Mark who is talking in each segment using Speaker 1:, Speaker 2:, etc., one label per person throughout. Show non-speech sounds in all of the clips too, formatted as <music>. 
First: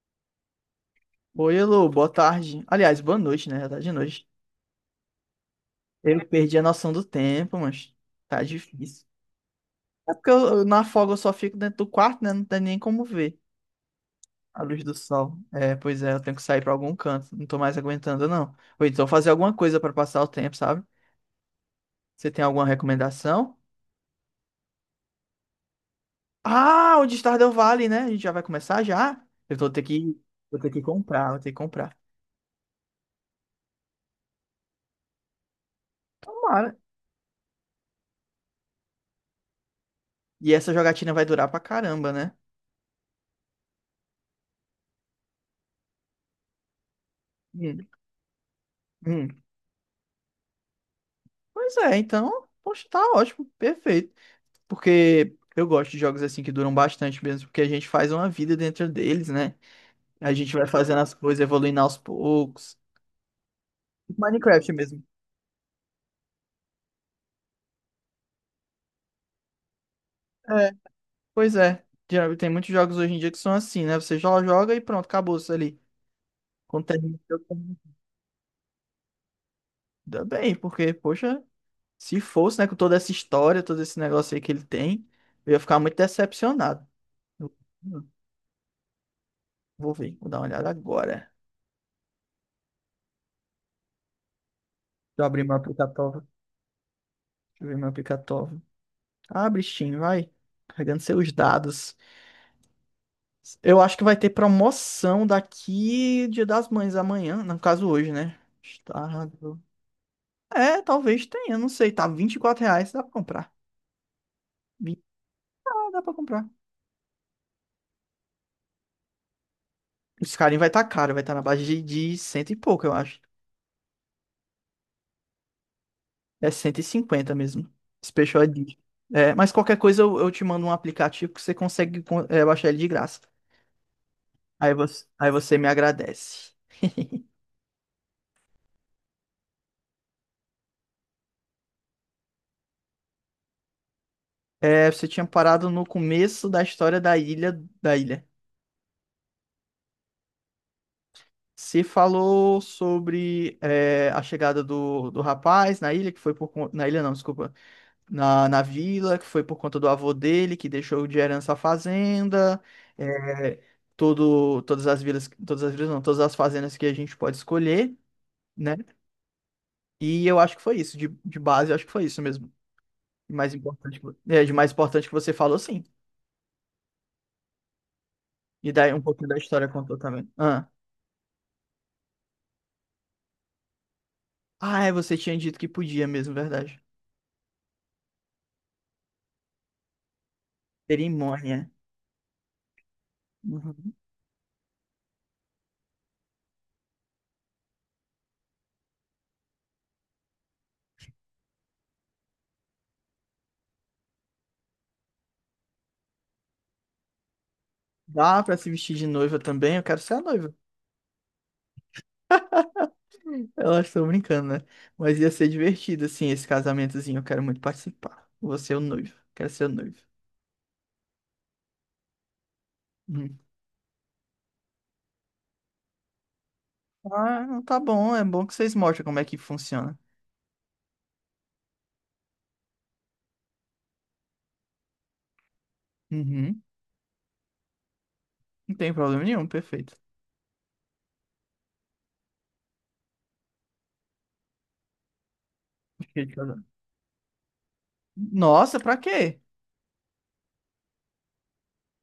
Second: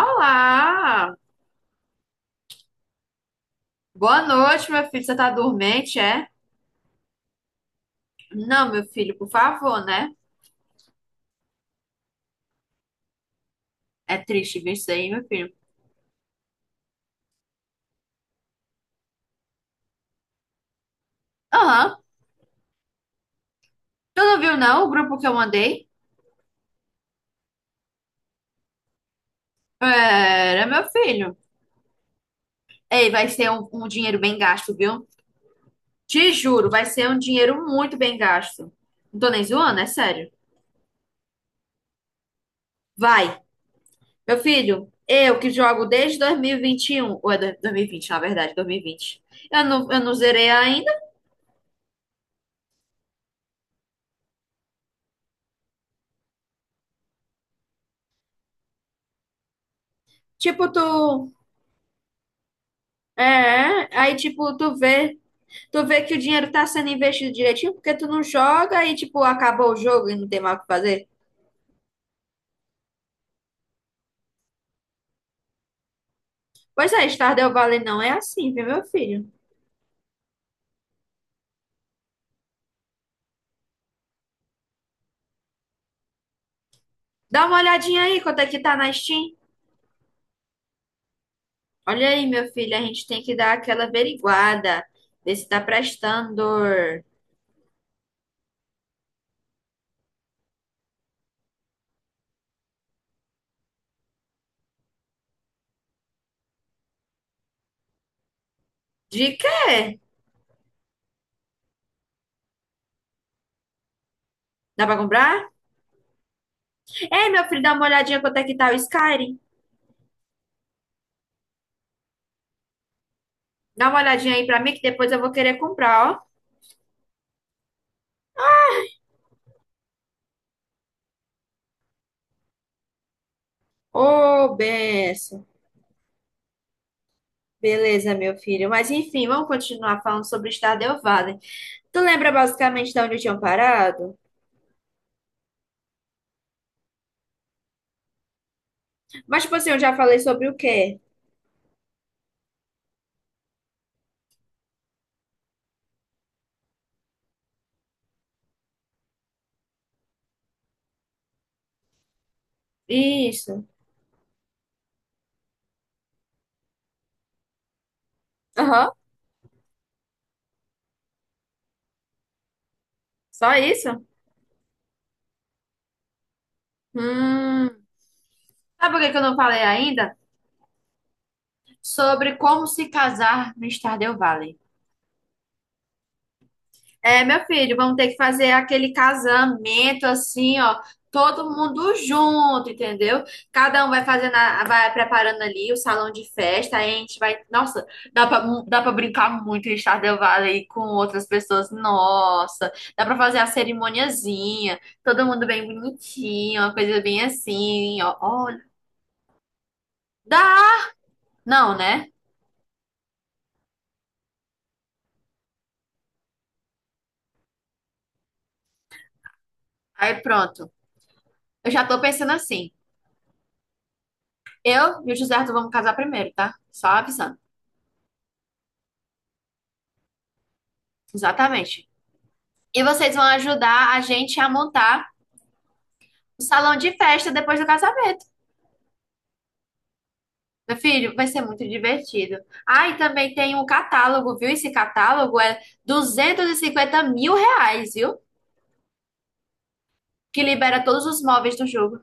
Speaker 1: Olá!
Speaker 2: Oi, elo, boa tarde. Aliás, boa noite, né? Já tá de
Speaker 1: Boa
Speaker 2: noite.
Speaker 1: noite, meu filho. Você tá dormente,
Speaker 2: Eu
Speaker 1: é?
Speaker 2: perdi a noção do tempo, mas tá
Speaker 1: Não, meu
Speaker 2: difícil.
Speaker 1: filho, por favor, né?
Speaker 2: É porque eu na folga eu só fico dentro do quarto, né? Não tem nem como ver
Speaker 1: É triste
Speaker 2: a
Speaker 1: ver
Speaker 2: luz
Speaker 1: isso
Speaker 2: do
Speaker 1: aí, meu
Speaker 2: sol.
Speaker 1: filho.
Speaker 2: É, pois é, eu tenho que sair pra algum canto. Não tô mais aguentando, não. Ou então fazer alguma coisa pra passar o tempo, sabe?
Speaker 1: Aham.
Speaker 2: Você tem alguma recomendação?
Speaker 1: Tu não viu, não, o grupo que eu mandei?
Speaker 2: Ah, o de Stardew Valley, né? A gente já vai começar já? Eu vou
Speaker 1: Era,
Speaker 2: ter que
Speaker 1: meu
Speaker 2: comprar,
Speaker 1: filho.
Speaker 2: vou ter que comprar.
Speaker 1: Ei, vai ser um dinheiro bem gasto, viu? Te juro,
Speaker 2: Tomara.
Speaker 1: vai ser um dinheiro muito bem gasto. Não tô nem zoando, é sério.
Speaker 2: E essa jogatina vai durar pra caramba, né?
Speaker 1: Vai. Meu filho, eu que jogo desde dois mil e vinte e um ou é dois mil
Speaker 2: Hum,
Speaker 1: e vinte? Na verdade, 2020.
Speaker 2: hum.
Speaker 1: Eu não zerei ainda.
Speaker 2: Pois é, então, poxa, tá ótimo, perfeito. Porque eu gosto de jogos assim que duram bastante mesmo, porque a gente faz uma vida dentro deles, né? A gente vai
Speaker 1: Tipo, tu.
Speaker 2: fazendo as coisas, evoluindo aos poucos.
Speaker 1: É, aí, tipo,
Speaker 2: Minecraft
Speaker 1: tu
Speaker 2: mesmo.
Speaker 1: vê. Tu vê que o dinheiro tá sendo investido direitinho porque tu não joga e, tipo, acabou o jogo e não tem mais o que
Speaker 2: É,
Speaker 1: fazer.
Speaker 2: pois é. Já tem muitos jogos hoje em dia que são assim, né? Você já joga e pronto, acabou isso ali. Quando
Speaker 1: Pois é,
Speaker 2: termina, o jogo,
Speaker 1: Stardew
Speaker 2: termina.
Speaker 1: Valley não é assim, viu, meu filho?
Speaker 2: Ainda bem, porque, poxa, se fosse, né, com toda essa história, todo esse negócio aí que ele tem, eu ia ficar muito decepcionado.
Speaker 1: Dá
Speaker 2: Eu-
Speaker 1: uma olhadinha aí quanto é que tá na Steam.
Speaker 2: Vou ver, vou dar uma olhada agora. Deixa
Speaker 1: Olha aí, meu filho, a gente tem que dar aquela averiguada,
Speaker 2: eu
Speaker 1: ver
Speaker 2: abrir
Speaker 1: se
Speaker 2: meu
Speaker 1: tá
Speaker 2: aplicativo.
Speaker 1: prestando.
Speaker 2: Deixa eu ver meu aplicativo. Abre Steam, vai. Carregando seus dados. Eu acho que vai ter promoção daqui Dia das Mães amanhã. No caso, hoje, né?
Speaker 1: De
Speaker 2: Estado.
Speaker 1: quê?
Speaker 2: É, talvez tenha, não sei. Tá R$ 24 reais, dá pra comprar.
Speaker 1: Dá pra
Speaker 2: Vi-
Speaker 1: comprar?
Speaker 2: Ah, dá pra comprar.
Speaker 1: Ei, meu filho, dá uma olhadinha quanto é que tá o Skyrim.
Speaker 2: Esse carinho vai estar tá caro, vai estar tá na base de cento e pouco, eu acho.
Speaker 1: Dá uma olhadinha aí pra mim que depois eu vou querer comprar, ó.
Speaker 2: É 150 mesmo. Special Edition. É, mas qualquer coisa eu te mando um aplicativo que você consegue baixar ele de graça.
Speaker 1: Ô,
Speaker 2: Aí você, aí
Speaker 1: benção.
Speaker 2: você me agradece.
Speaker 1: Beleza, meu filho. Mas enfim, vamos continuar falando sobre Stardew Valley. Tu lembra basicamente de onde eu tinha parado?
Speaker 2: É, você tinha parado no começo da história da ilha, da ilha.
Speaker 1: Mas, tipo assim, eu já falei sobre o quê?
Speaker 2: Você falou sobre é, a chegada do rapaz na ilha, que foi por conta. Na ilha não, desculpa. Na, na vila, que foi por conta do avô dele, que deixou de herança a fazenda. É,
Speaker 1: Isso.
Speaker 2: todas as vilas não, todas as fazendas que a gente pode escolher, né?
Speaker 1: Aham.
Speaker 2: E eu acho que foi isso. De base, eu acho que foi isso mesmo. De mais
Speaker 1: Só
Speaker 2: importante,
Speaker 1: isso?
Speaker 2: de mais importante que você falou, sim.
Speaker 1: Hum.
Speaker 2: E daí
Speaker 1: Sabe
Speaker 2: um
Speaker 1: por que que eu
Speaker 2: pouquinho
Speaker 1: não
Speaker 2: da
Speaker 1: falei
Speaker 2: história contou
Speaker 1: ainda?
Speaker 2: também. Ah.
Speaker 1: Sobre como se casar no Stardew Valley.
Speaker 2: Ah, é, você tinha dito que podia mesmo, verdade.
Speaker 1: É, meu filho, vamos ter que fazer aquele casamento assim, ó, todo
Speaker 2: Cerimônia.
Speaker 1: mundo junto, entendeu? Cada um
Speaker 2: Uhum.
Speaker 1: vai fazendo, vai preparando ali o salão de festa, aí a gente vai, nossa, dá pra brincar muito em Stardew Valley com outras pessoas, nossa, dá pra fazer a cerimoniazinha, todo mundo bem bonitinho, uma coisa bem assim, ó,
Speaker 2: Dá pra
Speaker 1: olha,
Speaker 2: se vestir de noiva também? Eu quero ser a noiva.
Speaker 1: dá, não, né?
Speaker 2: Eu acho que tô brincando, né? Mas ia ser divertido, assim, esse casamentozinho. Eu quero muito participar. Você é o noivo. Quero ser o noivo.
Speaker 1: Aí pronto, eu já tô pensando assim,
Speaker 2: Uhum.
Speaker 1: eu e o José Arthur vamos casar primeiro, tá? Só avisando,
Speaker 2: Ah, tá bom. É bom que vocês mostram como é que funciona.
Speaker 1: exatamente. E vocês vão ajudar a gente a montar o
Speaker 2: Uhum.
Speaker 1: salão de festa depois do casamento.
Speaker 2: Não tem problema nenhum, perfeito.
Speaker 1: Meu filho, vai ser muito divertido. Ah, e também tem um catálogo, viu? Esse catálogo é
Speaker 2: Fiquei de
Speaker 1: duzentos e
Speaker 2: casar.
Speaker 1: cinquenta mil reais, viu?
Speaker 2: Nossa, pra quê?
Speaker 1: Que libera todos os móveis do jogo.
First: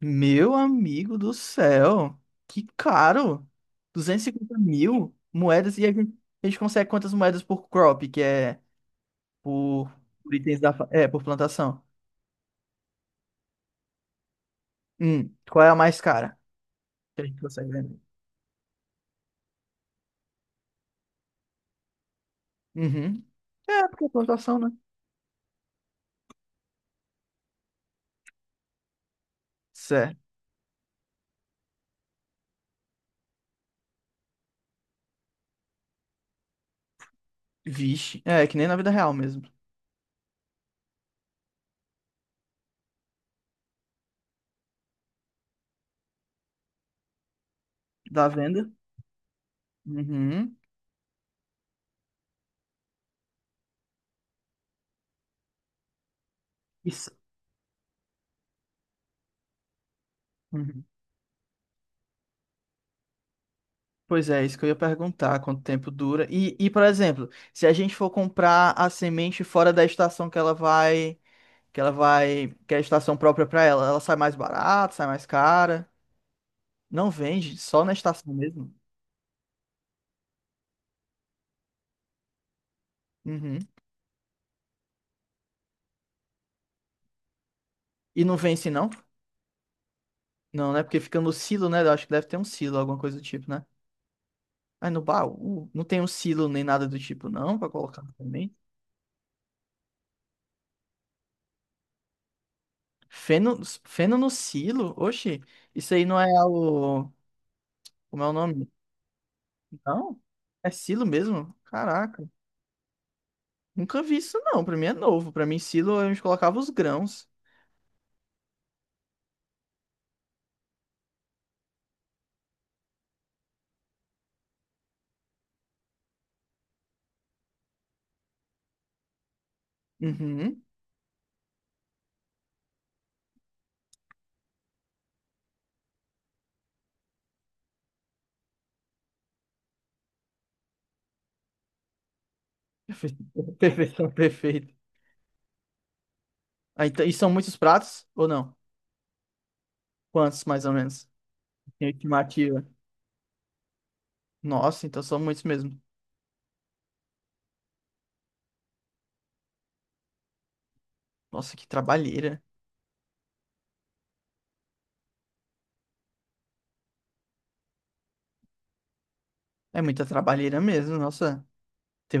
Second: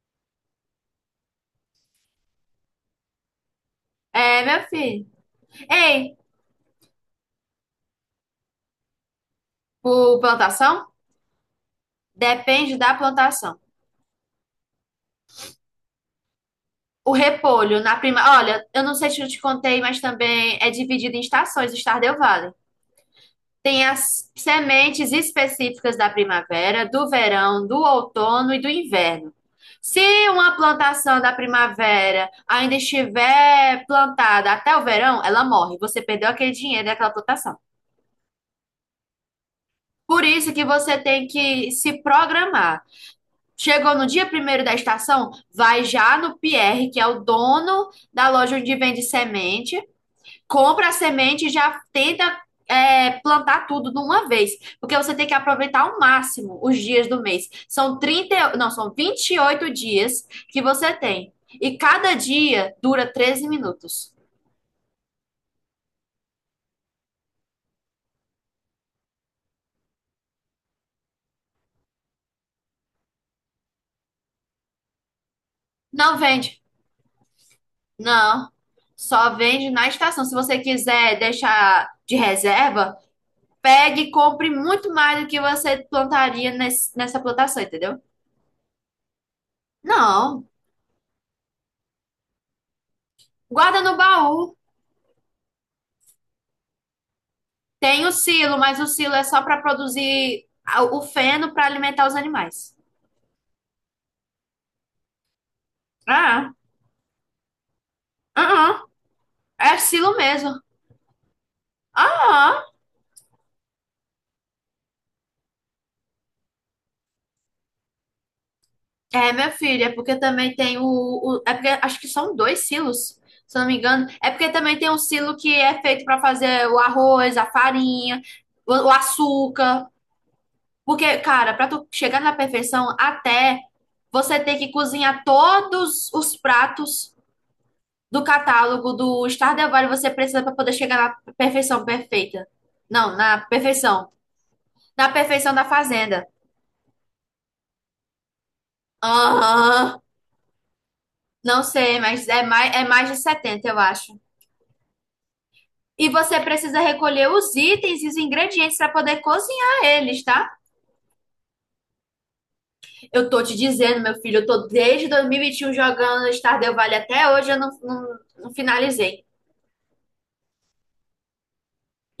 Speaker 2: Meu amigo do céu, que caro! duzentos e
Speaker 1: É,
Speaker 2: cinquenta
Speaker 1: meu filho.
Speaker 2: mil moedas e
Speaker 1: Ei,
Speaker 2: a gente consegue quantas moedas por crop, que é por,
Speaker 1: por
Speaker 2: por itens da, fa-
Speaker 1: plantação?
Speaker 2: é, por plantação?
Speaker 1: Depende da plantação.
Speaker 2: Qual é a mais cara
Speaker 1: O
Speaker 2: que a gente consegue
Speaker 1: repolho na
Speaker 2: vender?
Speaker 1: prima. Olha, eu não sei se eu te contei, mas também é dividido em estações, o Stardew Valley.
Speaker 2: Uhum.
Speaker 1: Tem
Speaker 2: É, porque é
Speaker 1: as
Speaker 2: plantação, né?
Speaker 1: sementes específicas da primavera, do verão, do outono e do inverno. Se
Speaker 2: Certo.
Speaker 1: uma plantação da primavera ainda estiver plantada até o verão, ela morre. Você perdeu aquele dinheiro daquela plantação.
Speaker 2: Vixe, é que nem na vida real mesmo.
Speaker 1: Por isso que você tem que se programar. Chegou no dia primeiro da estação, vai já no Pierre, que é o dono da
Speaker 2: Da
Speaker 1: loja
Speaker 2: venda?
Speaker 1: onde vende semente,
Speaker 2: Uhum.
Speaker 1: compra a semente e já tenta plantar tudo de uma vez, porque você tem que aproveitar ao máximo os dias
Speaker 2: Isso.
Speaker 1: do mês. São 30, não, são 28 dias que
Speaker 2: Uhum.
Speaker 1: você tem. E cada dia dura 13 minutos.
Speaker 2: Pois é, isso que eu ia perguntar, quanto tempo dura. E, por exemplo, se a gente for comprar a semente fora da estação que ela vai. Que ela vai. Que é a estação própria pra ela. Ela sai mais barata, sai mais cara.
Speaker 1: Não vende.
Speaker 2: Não vende, só na estação
Speaker 1: Não.
Speaker 2: mesmo.
Speaker 1: Só vende na estação. Se você quiser deixar de reserva,
Speaker 2: Uhum.
Speaker 1: pegue e compre muito mais do que você plantaria nessa plantação, entendeu?
Speaker 2: E não vence, não?
Speaker 1: Não.
Speaker 2: Não, né? Porque fica no silo, né? Eu acho que deve ter um silo, alguma coisa do tipo, né?
Speaker 1: Guarda no baú.
Speaker 2: Aí no baú, não tem um silo nem nada do tipo, não, pra colocar
Speaker 1: Tem o
Speaker 2: também.
Speaker 1: silo, mas o silo é só para produzir o feno para alimentar os animais.
Speaker 2: Feno, feno no silo? Oxi, isso aí não é
Speaker 1: Ah,
Speaker 2: o. Como é o nome?
Speaker 1: ah, ah. É silo
Speaker 2: Não?
Speaker 1: mesmo.
Speaker 2: É silo mesmo?
Speaker 1: Ah,
Speaker 2: Caraca. Nunca vi isso, não. Pra mim é novo. Pra mim, silo, a gente colocava os grãos.
Speaker 1: ah. É, meu filho, é porque também tem é porque acho que são dois silos, se eu não me engano. É porque também tem um silo que é feito para fazer o arroz, a farinha, o açúcar.
Speaker 2: Uhum.
Speaker 1: Porque, cara, para tu chegar na perfeição, até você ter que cozinhar todos os pratos do catálogo do Stardew Valley você precisa para poder chegar na perfeição perfeita. Não, na
Speaker 2: <laughs>
Speaker 1: perfeição.
Speaker 2: Perfeição, perfeita.
Speaker 1: Na perfeição da fazenda.
Speaker 2: Ah, então, e são muitos pratos ou não?
Speaker 1: Aham.
Speaker 2: Quantos, mais ou menos?
Speaker 1: Não
Speaker 2: Tem
Speaker 1: sei, mas
Speaker 2: estimativa.
Speaker 1: é mais de 70 eu acho.
Speaker 2: Nossa, então são muitos mesmo.
Speaker 1: E você precisa recolher os itens e os ingredientes para poder cozinhar eles, tá?
Speaker 2: Nossa, que trabalheira.
Speaker 1: Eu tô te dizendo, meu filho, eu tô desde 2021 jogando Stardew Valley até hoje, eu não, não, não finalizei.
Speaker 2: É muita trabalheira mesmo, nossa.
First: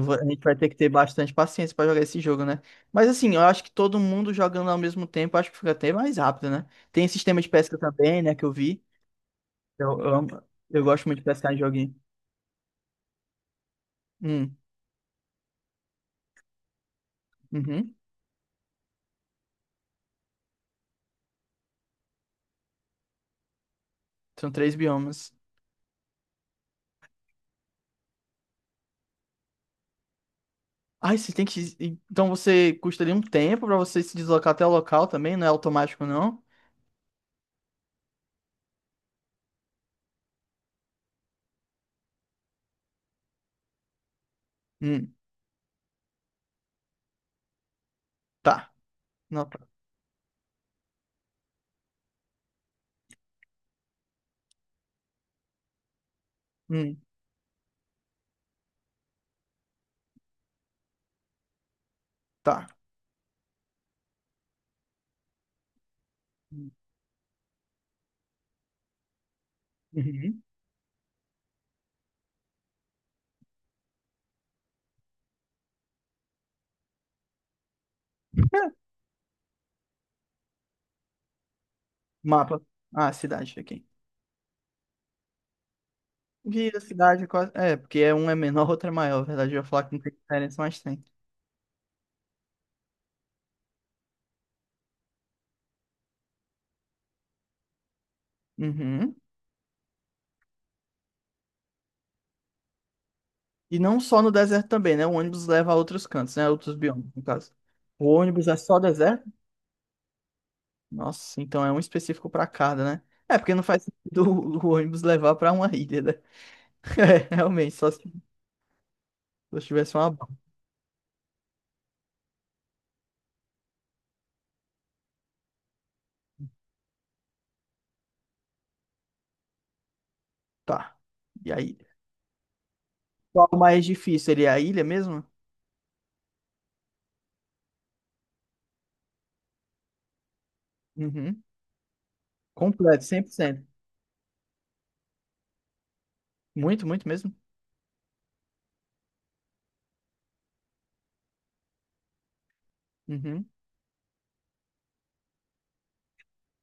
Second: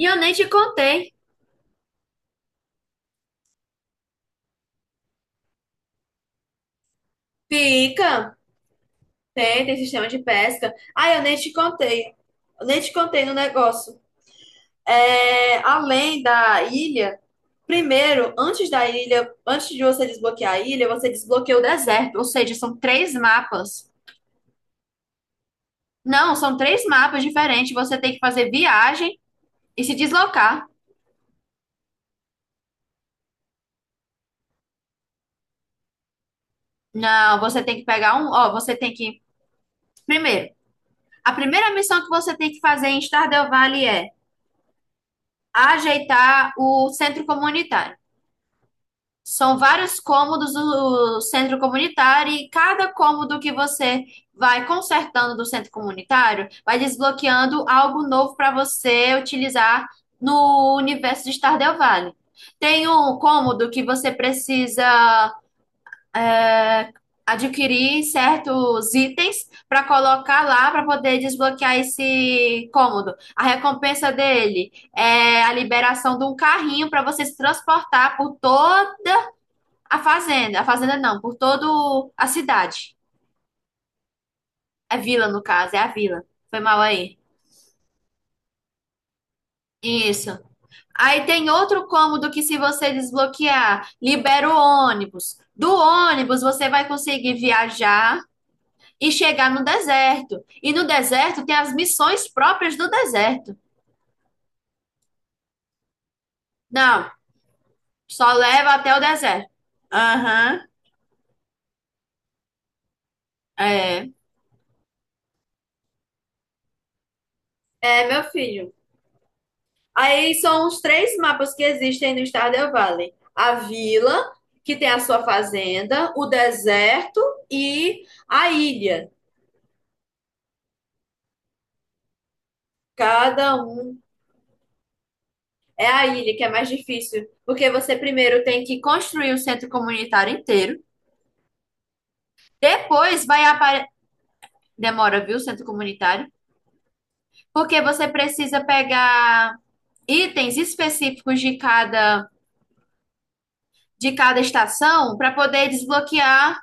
Speaker 1: E eu
Speaker 2: A
Speaker 1: nem
Speaker 2: gente
Speaker 1: te
Speaker 2: vai ter que ter
Speaker 1: contei.
Speaker 2: bastante paciência pra jogar esse jogo, né? Mas assim, eu acho que todo mundo jogando ao mesmo tempo, acho que fica até mais rápido, né? Tem sistema de pesca também, né,
Speaker 1: Fica!
Speaker 2: que eu vi.
Speaker 1: Tem
Speaker 2: Eu,
Speaker 1: sistema
Speaker 2: eu
Speaker 1: de
Speaker 2: amo-
Speaker 1: pesca.
Speaker 2: eu gosto
Speaker 1: Ah,
Speaker 2: muito
Speaker 1: eu
Speaker 2: de
Speaker 1: nem
Speaker 2: pescar
Speaker 1: te
Speaker 2: em joguinho.
Speaker 1: contei. Eu nem te contei no negócio.
Speaker 2: Hum,
Speaker 1: É, além da ilha,
Speaker 2: uhum.
Speaker 1: primeiro, antes da ilha, antes de você desbloquear a ilha, você desbloqueia o deserto. Ou seja, são três mapas.
Speaker 2: São três biomas.
Speaker 1: Não, são três mapas diferentes. Você tem que fazer viagem e se deslocar.
Speaker 2: Ai, você tem que. Então você custa ali um tempo pra você se deslocar até o local também, não é automático, não?
Speaker 1: Não, você tem que pegar um. Ó, você tem que. Primeiro, a primeira missão que você tem que fazer em Stardew Valley é
Speaker 2: Hum,
Speaker 1: ajeitar o centro comunitário.
Speaker 2: tá.
Speaker 1: São
Speaker 2: Nota.
Speaker 1: vários cômodos do centro comunitário e cada cômodo que você vai consertando do centro comunitário vai
Speaker 2: Hum,
Speaker 1: desbloqueando algo novo para você utilizar no universo de Stardew Valley.
Speaker 2: tá.
Speaker 1: Tem um cômodo que você precisa é, adquirir certos itens para
Speaker 2: Uhum.
Speaker 1: colocar lá para poder desbloquear esse cômodo. A recompensa dele é a liberação de um carrinho para você se transportar por toda a fazenda não, por todo a
Speaker 2: Mapa.
Speaker 1: cidade.
Speaker 2: Ah, cidade aqui.
Speaker 1: É vila, no caso, é a vila. Foi
Speaker 2: Guia,
Speaker 1: mal aí.
Speaker 2: cidade, quase. É, é, porque é um é menor, <laughs> outro é maior. Na verdade, eu ia falar que não tem
Speaker 1: Isso.
Speaker 2: diferença, mas tem.
Speaker 1: Aí tem outro cômodo que, se você desbloquear, libera o ônibus. Do ônibus, você vai conseguir viajar e
Speaker 2: Uhum.
Speaker 1: chegar no deserto. E no deserto tem as missões próprias do deserto.
Speaker 2: E não só no deserto também, né? O ônibus leva a outros cantos, né? Outros biomas,
Speaker 1: Não,
Speaker 2: no caso. O
Speaker 1: só
Speaker 2: ônibus é
Speaker 1: leva
Speaker 2: só
Speaker 1: até o
Speaker 2: deserto?
Speaker 1: deserto. Aham,
Speaker 2: Nossa, então é um específico para cada, né? É, porque não faz
Speaker 1: é.
Speaker 2: sentido <laughs> o ônibus levar para uma ilha, né? <laughs> É, realmente, só se
Speaker 1: É, meu filho.
Speaker 2: só tivesse uma barca.
Speaker 1: Aí são os três mapas que existem no Stardew Valley. A vila, que tem a sua fazenda, o deserto e a ilha.
Speaker 2: Tá. E aí? Qual é
Speaker 1: Cada
Speaker 2: o mais
Speaker 1: um
Speaker 2: difícil? Ele é a ilha mesmo?
Speaker 1: é a ilha que é mais difícil, porque você primeiro tem que construir o centro comunitário inteiro.
Speaker 2: Uhum. Completo, cem
Speaker 1: Depois
Speaker 2: por
Speaker 1: vai
Speaker 2: cento
Speaker 1: aparecer. Demora, viu, o centro comunitário?
Speaker 2: Muito, muito mesmo.
Speaker 1: Porque você precisa pegar itens específicos
Speaker 2: Uhum.
Speaker 1: de cada estação para poder desbloquear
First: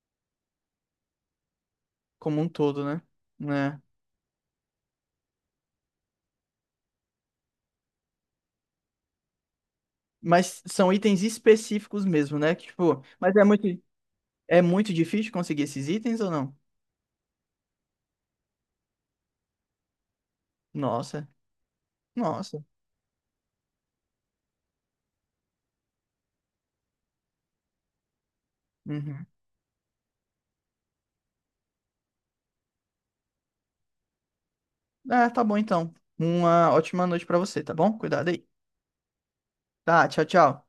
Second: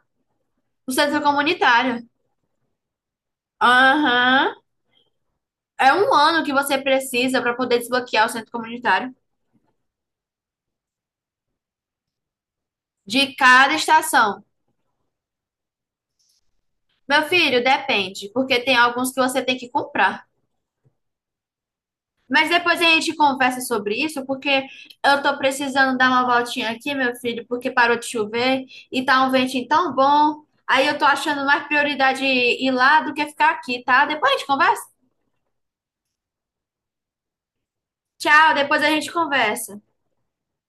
Speaker 1: o centro comunitário.
Speaker 2: Como um todo, né? Né?
Speaker 1: Aham. É um ano que você precisa para poder desbloquear o centro comunitário
Speaker 2: Mas são itens específicos mesmo, né? Que, tipo, mas
Speaker 1: de cada estação.
Speaker 2: é muito difícil conseguir esses itens ou não?
Speaker 1: Meu filho, depende, porque tem alguns que você tem que comprar.
Speaker 2: Nossa,
Speaker 1: Mas
Speaker 2: nossa.
Speaker 1: depois a gente conversa sobre isso, porque eu tô precisando dar uma voltinha aqui, meu filho, porque parou de chover e
Speaker 2: Uhum.
Speaker 1: tá um ventinho tão bom. Aí eu tô achando mais prioridade ir lá do que ficar aqui, tá? Depois a gente conversa.
Speaker 2: Ah, tá bom então. Uma ótima noite pra você, tá bom? Cuidado aí.
Speaker 1: Tchau, depois a gente conversa.
Speaker 2: Tá, tchau, tchau.